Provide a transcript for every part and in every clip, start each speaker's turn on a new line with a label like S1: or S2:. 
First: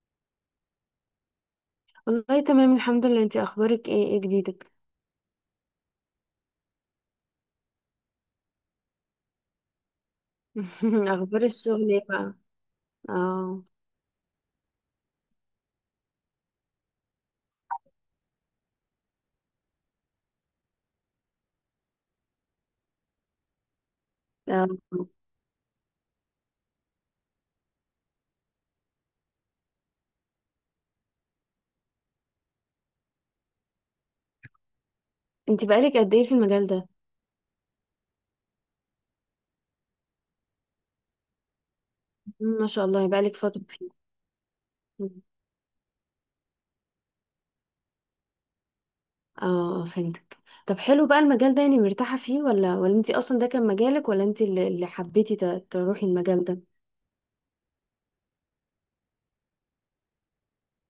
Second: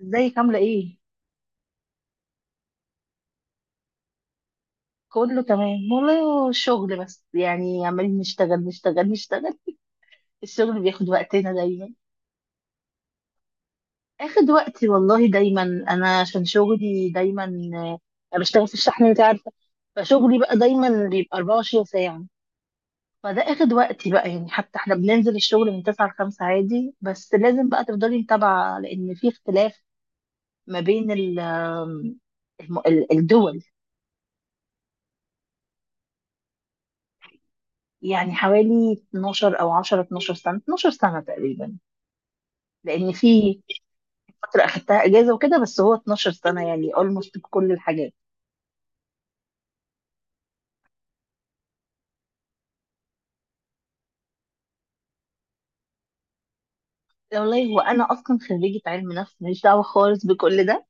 S1: ازيك عاملة ايه؟
S2: والله تمام الحمد لله، انتي اخبارك ايه؟ ايه جديدك؟
S1: كله تمام والله. هو الشغل بس، يعني عمالين نشتغل نشتغل نشتغل، الشغل بياخد
S2: اخبار
S1: وقتنا
S2: الشغل
S1: دايما.
S2: ايه بقى؟ اه،
S1: اخد وقتي والله دايما، انا عشان شغلي دايما. آه، انا بشتغل في الشحن انت عارفة، فشغلي بقى دايما بيبقى 24 ساعة. فده اخد وقتي بقى، يعني
S2: اه.
S1: حتى احنا بننزل الشغل من 9 ل 5 عادي، بس لازم بقى تفضلي متابعة لان في اختلاف ما بين الدول
S2: انتي بقالك قد ايه في المجال ده؟
S1: يعني حوالي 12 او 10، 12 سنة، 12 سنة تقريبا،
S2: ما شاء الله
S1: لان
S2: بقالك
S1: في
S2: فترة فيه.
S1: فتره اخدتها
S2: مم.
S1: اجازه وكده، بس هو 12 سنه يعني اولموست بكل الحاجات.
S2: اه، اه، فهمتك. طب حلو بقى، المجال ده يعني مرتاحة فيه ولا انتي اصلا ده كان مجالك، ولا انتي اللي حبيتي تروحي المجال ده؟
S1: والله وانا اصلا خريجه علم نفس، ماليش دعوه خالص بكل ده.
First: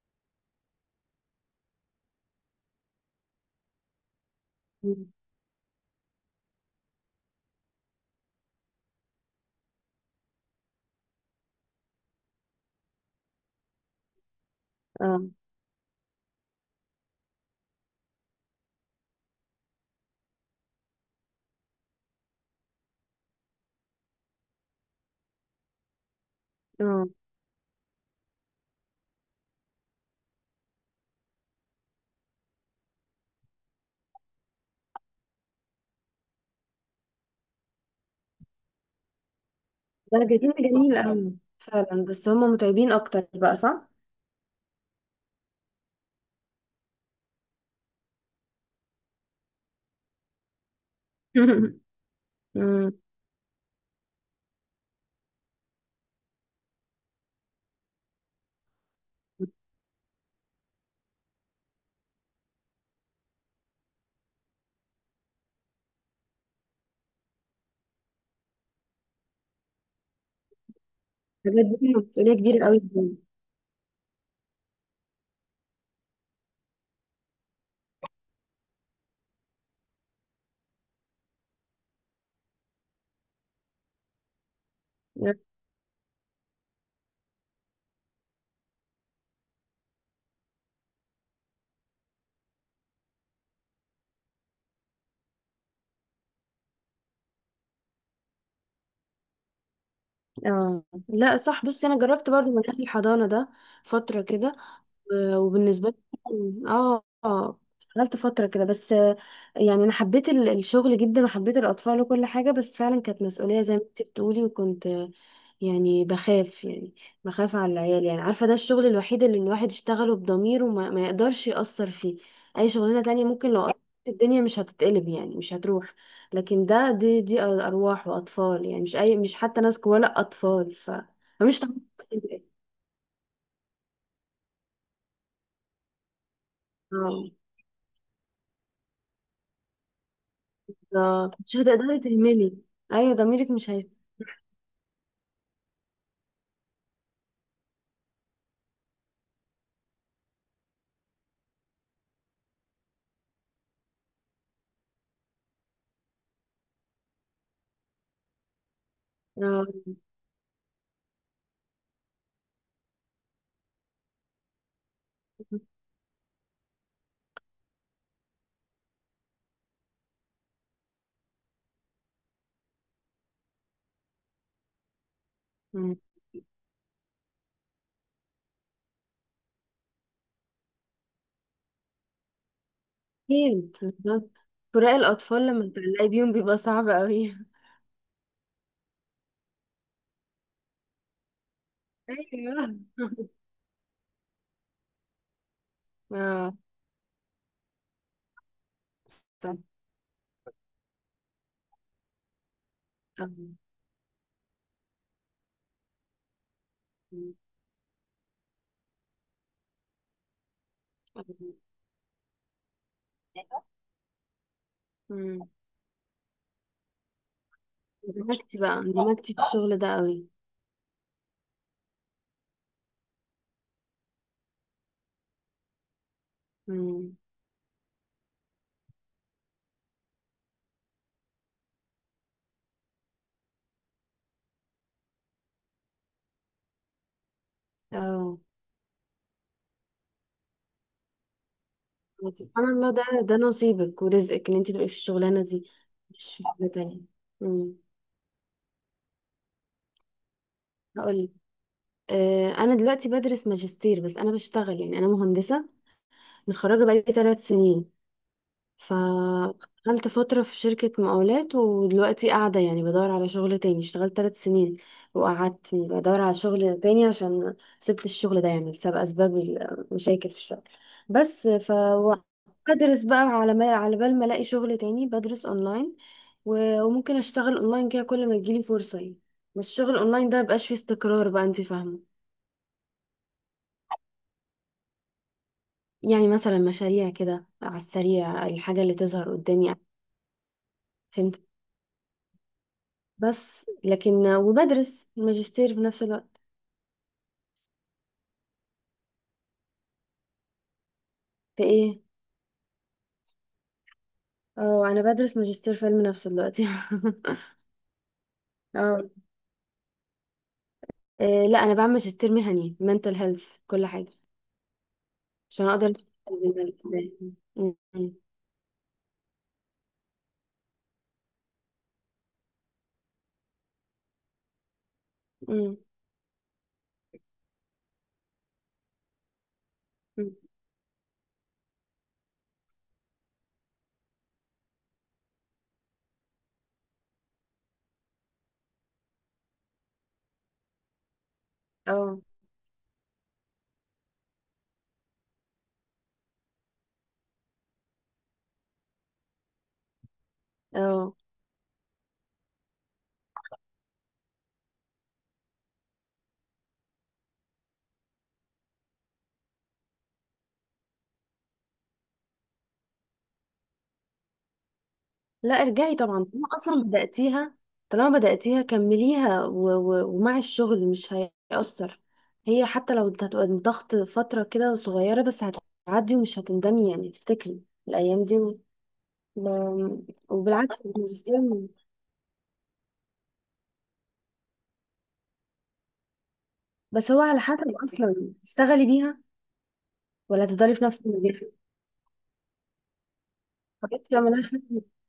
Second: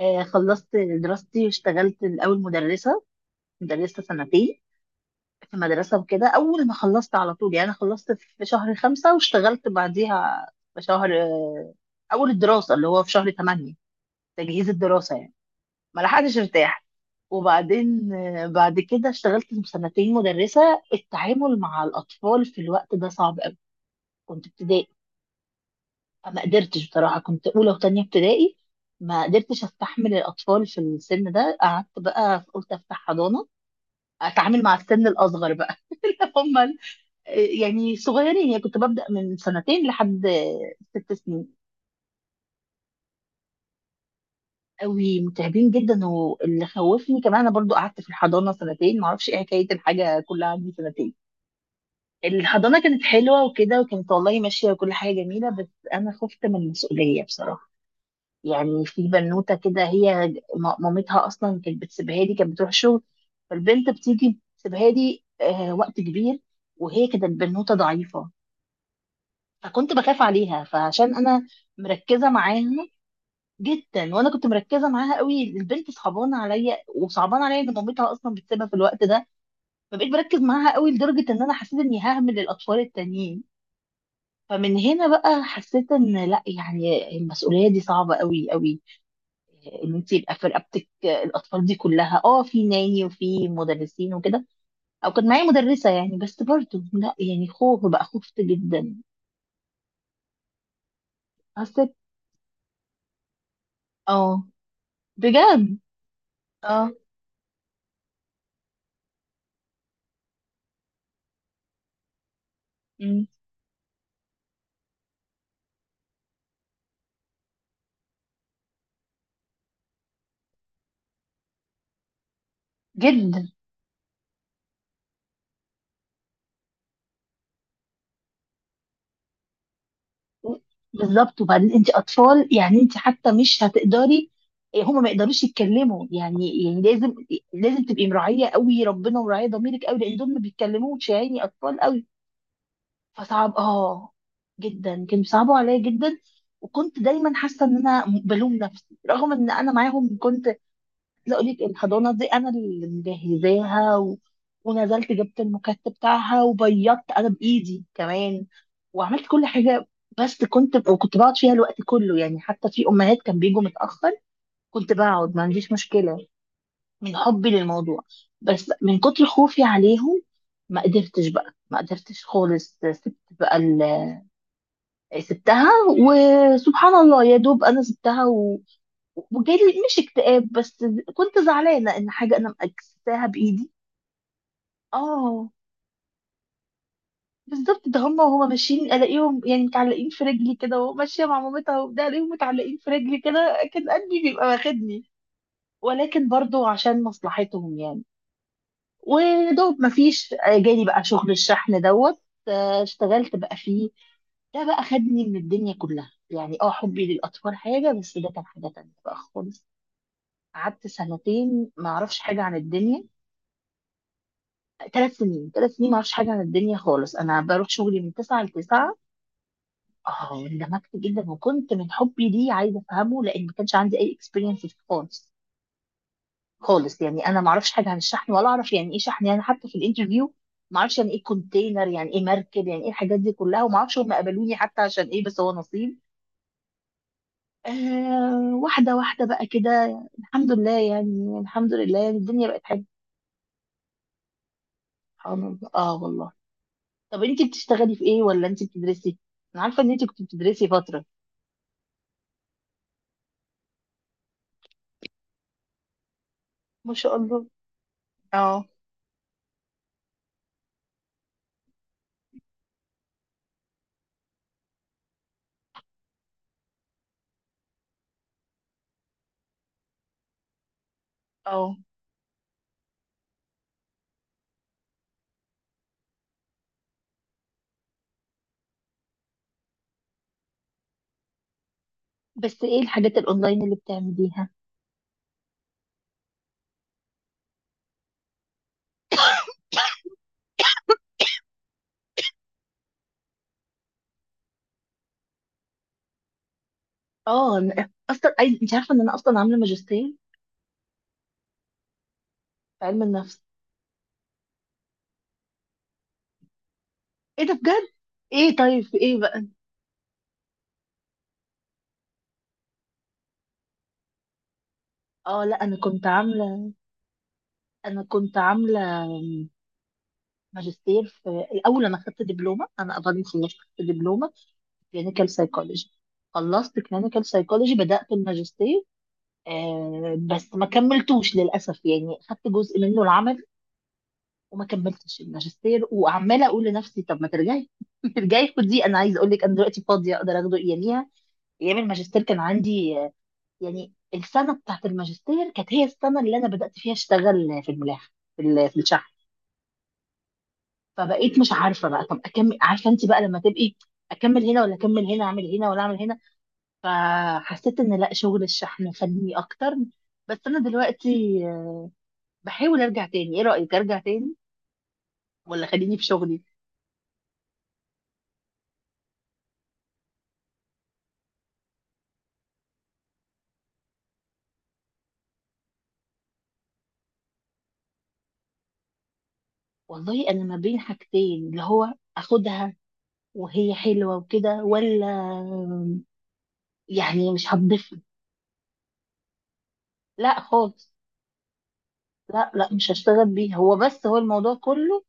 S1: آه خلصت دراستي واشتغلت الاول مدرسه سنتين
S2: مم.
S1: في مدرسه وكده. اول ما خلصت على طول يعني، أنا خلصت في شهر 5 واشتغلت بعديها في شهر اول الدراسه اللي هو في شهر 8، تجهيز الدراسه
S2: اه،
S1: يعني، ما لحقتش ارتاح. وبعدين بعد كده اشتغلت سنتين مدرسة. التعامل مع الأطفال في الوقت ده صعب قوي، كنت ابتدائي. ما قدرتش
S2: اه،
S1: بصراحة، كنت أولى وتانية ابتدائي، ما قدرتش استحمل الأطفال في السن ده. قعدت بقى قلت أفتح حضانة، أتعامل مع السن الأصغر بقى اللي هم ال-، يعني صغيرين، يعني كنت ببدأ من سنتين
S2: ده
S1: لحد
S2: جميل، جميل
S1: ست
S2: قوي.
S1: سنين
S2: فعلا، بس هما متعبين اكتر بقى، صح؟
S1: قوي متعبين جدا، واللي خوفني كمان أنا برضو قعدت في الحضانة سنتين، معرفش إيه حكاية الحاجة كلها عندي سنتين. الحضانة
S2: مم.
S1: كانت حلوة وكده، وكانت والله ماشية وكل حاجة جميلة، بس أنا خفت من المسؤولية بصراحة. يعني في بنوتة كده، هي مامتها أصلا كانت بتسيبها لي، كانت بتروح شغل، فالبنت بتيجي بتسيبها لي آه وقت كبير، وهي كانت بنوتة ضعيفة، فكنت بخاف عليها. فعشان أنا
S2: حاجات دي
S1: مركزة
S2: مسؤولية
S1: معاها
S2: كبيرة قوي.
S1: جدا، وأنا كنت مركزة معاها قوي، البنت صعبانة عليا، وصعبانة عليا إن مامتها أصلا بتسيبها في الوقت ده، فبقيت بركز معاها قوي لدرجة إن أنا حسيت إني ههمل الأطفال التانيين. فمن هنا بقى حسيت ان لا، يعني المسؤوليه دي صعبه قوي قوي، ان انت يبقى في رقبتك الاطفال دي كلها. اه في ناني وفي مدرسين وكده، او كان معايا مدرسه يعني، بس برضه لا، يعني خوف بقى، خفت جدا.
S2: اه. لا، صح. بصي،
S1: حسيت
S2: انا جربت برضو منهج الحضانه ده فتره
S1: اه،
S2: كده،
S1: بجد
S2: وبالنسبة لي،
S1: اه.
S2: اه، اشتغلت فترة كده، بس يعني انا حبيت الشغل جدا، وحبيت الاطفال وكل حاجة، بس فعلا كانت
S1: أمم،
S2: مسؤولية زي ما انت بتقولي، وكنت يعني بخاف، يعني بخاف على العيال، يعني عارفة، ده الشغل الوحيد اللي الواحد يشتغله بضمير، وما ما يقدرش يأثر فيه. اي شغلانة تانية
S1: جدا
S2: ممكن لو قدرت الدنيا مش هتتقلب، يعني مش هتروح. لكن ده دي ارواح واطفال، يعني مش حتى ناس جوه، لا اطفال،
S1: بالظبط.
S2: فمش
S1: وبعدين انت
S2: طبيعي.
S1: اطفال، يعني انت حتى مش هتقدري، هما ما يقدروش يتكلموا، يعني يعني لازم
S2: اه،
S1: لازم تبقي مراعيه قوي ربنا، ومراعيه ضميرك قوي، لان دول ما بيتكلموش، يعني
S2: مش
S1: اطفال
S2: هتقدري
S1: قوي.
S2: تهملي. ايوه، ضميرك
S1: فصعب
S2: مش هيس،
S1: اه، جدا كانوا بيصعبوا عليا جدا، وكنت دايما حاسه ان انا بلوم نفسي رغم ان انا معاهم كنت عايزه. اقول لك الحضانه دي انا اللي مجهزاها، و... ونزلت جبت المكتب بتاعها وبيضت انا بايدي كمان، وعملت كل
S2: آه،
S1: حاجه، بس كنت، وكنت بقعد فيها الوقت كله، يعني حتى في امهات كان بيجوا متاخر كنت بقعد ما عنديش مشكله، من حبي للموضوع. بس من كتر خوفي عليهم ما قدرتش بقى، ما قدرتش خالص، سبت بقى، سبتها.
S2: مم.
S1: وسبحان الله يا دوب انا سبتها، و... وجالي مش اكتئاب، بس كنت زعلانه ان حاجه انا مكستها بايدي.
S2: اكيد، بالظبط. فراق الاطفال
S1: اه
S2: لما بتعلقي بيهم بيبقى صعب قوي.
S1: بالظبط، ده هما وهما ماشيين الاقيهم يعني متعلقين في رجلي كده، وماشيه مع مامتها وبتاع الاقيهم
S2: ايوه.
S1: متعلقين في رجلي كده، كان قلبي بيبقى واخدني، ولكن
S2: اه،
S1: برضو عشان مصلحتهم يعني.
S2: طب،
S1: ودوب مفيش، جالي بقى شغل الشحن دوت. اشتغلت
S2: آه.
S1: بقى فيه، ده بقى خدني من الدنيا كلها، يعني اه حبي للأطفال حاجة، بس ده كان حاجة تانية بقى خالص. قعدت سنتين ما اعرفش حاجه عن الدنيا، ثلاث
S2: مم.
S1: سنين 3 سنين ما اعرفش حاجه عن الدنيا خالص، انا بروح شغلي من 9 ل
S2: دمجتي بقى
S1: 9.
S2: اندمجتي في الشغل ده قوي.
S1: اه اندمجت جدا، وكنت من حبي ليه عايزه افهمه، لان ما كانش عندي اي اكسبيرينس فيه خالص خالص،
S2: مم.
S1: يعني انا ما اعرفش حاجه عن الشحن ولا اعرف يعني ايه شحن، يعني حتى في الانترفيو ما اعرفش يعني ايه كونتينر، يعني ايه مركب، يعني ايه الحاجات دي كلها، وما اعرفش هم قبلوني حتى عشان ايه، بس هو نصيب.
S2: اه.
S1: آه واحده واحده بقى كده، الحمد لله يعني، الحمد لله يعني الدنيا بقت
S2: سبحان
S1: حلوه.
S2: الله، ده نصيبك ورزقك، ان انت تبقي في الشغلانه
S1: سبحان الله
S2: دي،
S1: اه والله.
S2: مش في حاجه تانية.
S1: طب انت
S2: مم.
S1: بتشتغلي في ايه ولا انت بتدرسي؟ انا عارفه ان انت كنت بتدرسي فتره.
S2: هقول لك، انا دلوقتي بدرس ماجستير، بس انا بشتغل، يعني انا مهندسه متخرجه
S1: ما
S2: بقالي
S1: شاء الله
S2: 3 سنين.
S1: اه
S2: فاشتغلت فترة في شركة مقاولات، ودلوقتي قاعدة يعني بدور على شغل تاني. اشتغلت 3 سنين، وقعدت بدور على شغل تاني، عشان سبت الشغل ده، يعني بسبب أسباب المشاكل في الشغل. بس
S1: اه.
S2: بدرس بقى على بال ما الاقي شغل تاني، بدرس اونلاين. وممكن اشتغل اونلاين كده كل ما تجيلي فرصة يعني. بس الشغل اونلاين ده مبقاش فيه استقرار بقى، انت فاهمة؟
S1: بس ايه الحاجات الاونلاين اللي بتعمليها؟
S2: يعني مثلا مشاريع كده على السريع، الحاجة اللي تظهر قدامي، فهمت. بس لكن وبدرس الماجستير في نفس الوقت.
S1: اه أنا اصلا عايز، انت عارفه ان انا اصلا عامله ماجستير
S2: في ايه؟
S1: في علم النفس.
S2: اه انا بدرس ماجستير في علم نفس دلوقتي.
S1: ايه ده بجد؟ ايه طيب في
S2: اه،
S1: ايه بقى؟
S2: إيه، لا، انا بعمل ماجستير مهني mental health، كل حاجة
S1: اه لا
S2: عشان
S1: انا
S2: اقدر
S1: كنت
S2: أشتغل
S1: عامله،
S2: بالملك ده. م-
S1: انا
S2: م-
S1: كنت عامله ماجستير في الاول، انا خدت دبلومه انا بعد ما خلصت، خدت دبلومه في كلينيكال
S2: م-
S1: سايكولوجي. خلصت كلينيكال سايكولوجي بدات الماجستير، آه
S2: م.
S1: بس ما كملتوش للاسف، يعني خدت جزء منه العمل، وما كملتش الماجستير. وعماله اقول لنفسي طب ما ترجعي ترجعي خدي، انا عايزه اقول لك انا دلوقتي فاضيه اقدر اخده. اياميها، ايام
S2: اه،
S1: الماجستير كان عندي يعني السنه بتاعت الماجستير كانت هي السنه اللي انا بدات فيها اشتغل في الملاحه، في في الشحن،
S2: اه.
S1: فبقيت مش عارفه بقى، طب اكمل، عارفه انت بقى لما تبقي اكمل هنا ولا اكمل هنا، اعمل هنا ولا اعمل هنا. فحسيت ان لا، شغل الشحن فني اكتر، بس انا دلوقتي بحاول ارجع تاني. ايه رايك، ارجع تاني
S2: لا،
S1: ولا
S2: ارجعي
S1: خليني في
S2: طبعا،
S1: شغلي؟
S2: طالما اصلا بدأتيها. طالما بدأتيها كمليها، ومع الشغل مش هيأثر. هي حتى لو هتبقى ضغط فترة كده صغيرة، بس هتعدي ومش هتندمي يعني، تفتكري الأيام دي، ما-
S1: والله انا ما
S2: وبالعكس
S1: بين
S2: الماجستير
S1: حاجتين، اللي هو اخدها وهي حلوه وكده، ولا
S2: بس هو
S1: يعني
S2: على
S1: مش
S2: حسب،
S1: هتضيف لي.
S2: اصلا تشتغلي بيها
S1: لا
S2: ولا تفضلي في
S1: خالص،
S2: نفس المجال؟
S1: لا لا مش هشتغل بيها، هو بس
S2: حاجات
S1: هو
S2: كده
S1: الموضوع
S2: ملهاش.
S1: كله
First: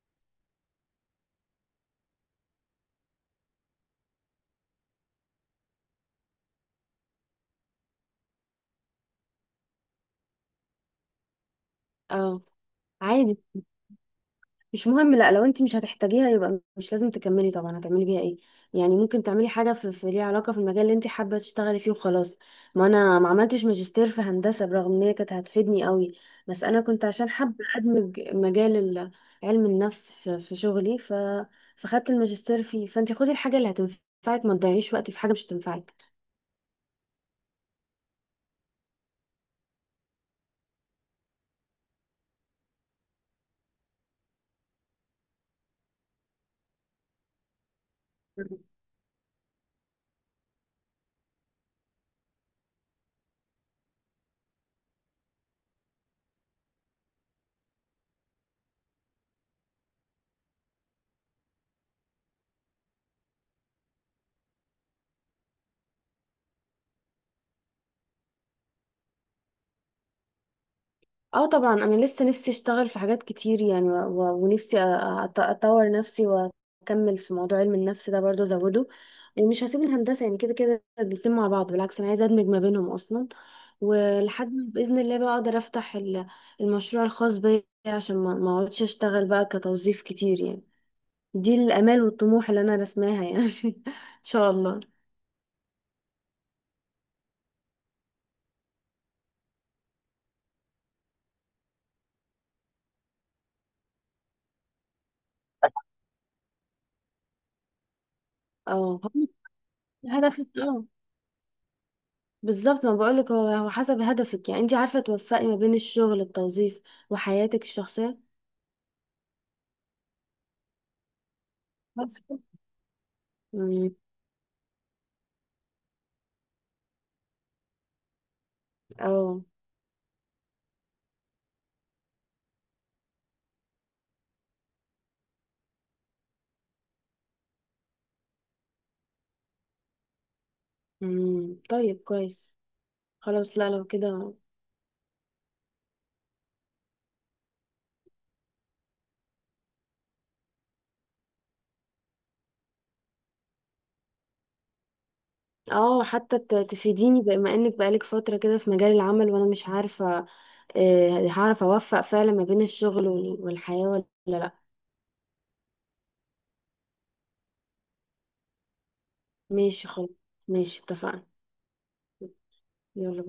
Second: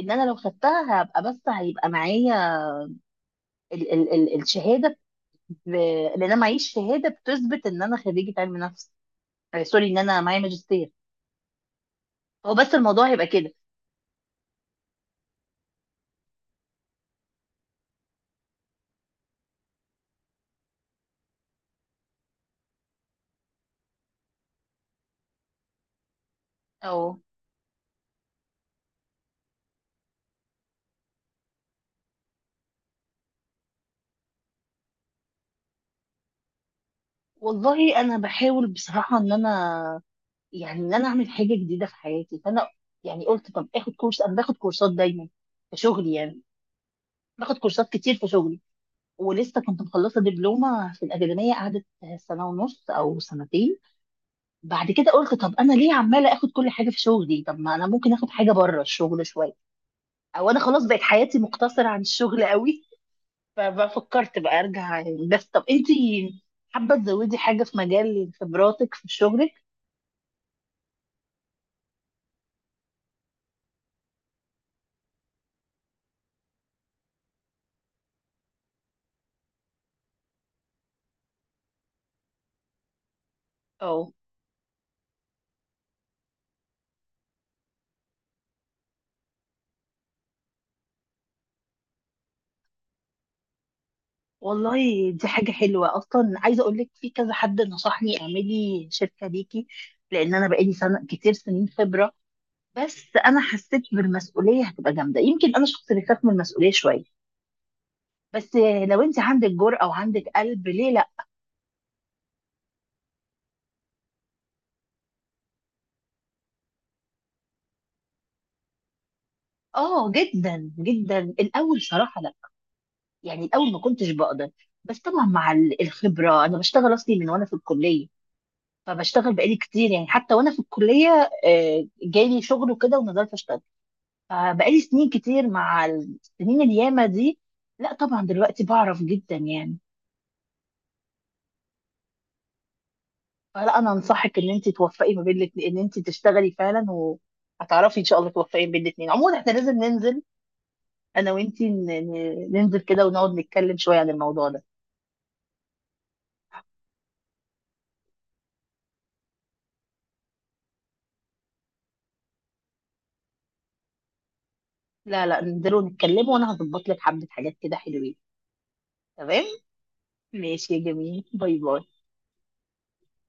S1: ان انا لو خدتها هبقى، بس هيبقى معايا ال الشهاده، لان انا معيش شهاده بتثبت ان انا خريجه علم نفس. سوري، ان انا معايا ماجستير،
S2: اه،
S1: هو بس الموضوع هيبقى
S2: عادي.
S1: كده.
S2: مش مهم. لا، لو انت مش هتحتاجيها يبقى مش لازم تكملي طبعا، هتعملي بيها ايه؟ يعني ممكن تعملي حاجه في ليها علاقه في المجال اللي انت حابه تشتغلي فيه، وخلاص. ما انا ما عملتش ماجستير في هندسه، برغم ان هي كانت هتفيدني قوي، بس انا كنت
S1: اه
S2: عشان حابه ادمج مجال علم النفس في شغلي، فخدت الماجستير فيه. فانت خدي الحاجه اللي هتنفعك، ما تضيعيش وقت في حاجه مش هتنفعك.
S1: والله انا بحاول بصراحه، ان انا يعني ان انا اعمل حاجه جديده في حياتي، فانا يعني قلت طب اخد كورس. انا باخد كورسات دايما في شغلي يعني، باخد كورسات كتير في شغلي، ولسه كنت مخلصه دبلومه في الاكاديميه، قعدت سنه ونص او سنتين. بعد كده قلت، طب انا ليه عماله اخد كل حاجه في شغلي، طب ما انا ممكن اخد حاجه بره الشغل شويه، او انا خلاص بقت حياتي مقتصره عن الشغل قوي ففكرت بقى ارجع يعني، بس طب انتي حابه تزودي حاجه في مجال خبراتك في شغلك؟
S2: اه طبعا، انا لسه نفسي اشتغل في حاجات كتير يعني، ونفسي اطور نفسي، واكمل في موضوع علم النفس ده برضه ازوده. ومش هسيب الهندسه يعني، كده كده الاتنين مع بعض، بالعكس انا عايزه ادمج ما بينهم اصلا.
S1: او
S2: ولحد ما باذن الله بقى اقدر افتح المشروع الخاص بيا، عشان ما اقعدش اشتغل بقى كتوظيف كتير يعني. دي الامال والطموح اللي انا رسماها يعني. ان شاء الله.
S1: والله دي حاجة حلوة. أصلا عايزة أقول لك، في كذا حد نصحني اعملي شركة ليكي، لأن أنا بقالي سنة كتير سنين خبرة، بس أنا حسيت بالمسؤولية هتبقى جامدة، يمكن أنا شخص بيخاف من المسؤولية شوية، بس
S2: اه،
S1: لو أنت عندك جرأة وعندك
S2: هدفي.
S1: قلب
S2: اه،
S1: ليه لأ؟
S2: بالظبط ما بقولك. هو هو حسب هدفك، يعني انت عارفة توفقي ما بين الشغل، التوظيف، وحياتك الشخصية.
S1: آه جدا جدا. الأول
S2: بس
S1: صراحة لأ،
S2: كده.
S1: يعني الأول ما
S2: امم
S1: كنتش بقدر، بس طبعا مع ال- الخبرة، أنا بشتغل أصلي من وأنا في الكلية، فبشتغل
S2: اه،
S1: بقالي كتير، يعني حتى وأنا في الكلية جالي شغل وكده ونزلت أشتغل. بقالي سنين كتير، مع السنين الياما دي لا طبعا دلوقتي بعرف جدا يعني.
S2: طيب كويس خلاص. لا،
S1: فلا
S2: لو
S1: انا
S2: كده
S1: انصحك ان انت توفقي ما بين الاتنين، ان انت تشتغلي فعلا، وهتعرفي ان شاء الله توفقي بين الاتنين. عموما احنا لازم ننزل، انا وانت ننزل كده ونقعد نتكلم شويه عن الموضوع ده.
S2: اه، حتى تفيديني، بما انك بقالك فترة كده في مجال العمل وانا مش عارفة هعرف اوفق فعلا ما بين الشغل والحياة ولا لا.
S1: لا لا ننزل ونتكلم، وانا هظبط لك حبه حاجات كده حلوين. تمام،
S2: ماشي خلاص.
S1: ماشي يا
S2: ماشي
S1: جميل،
S2: اتفقنا.
S1: باي باي.
S2: يلا.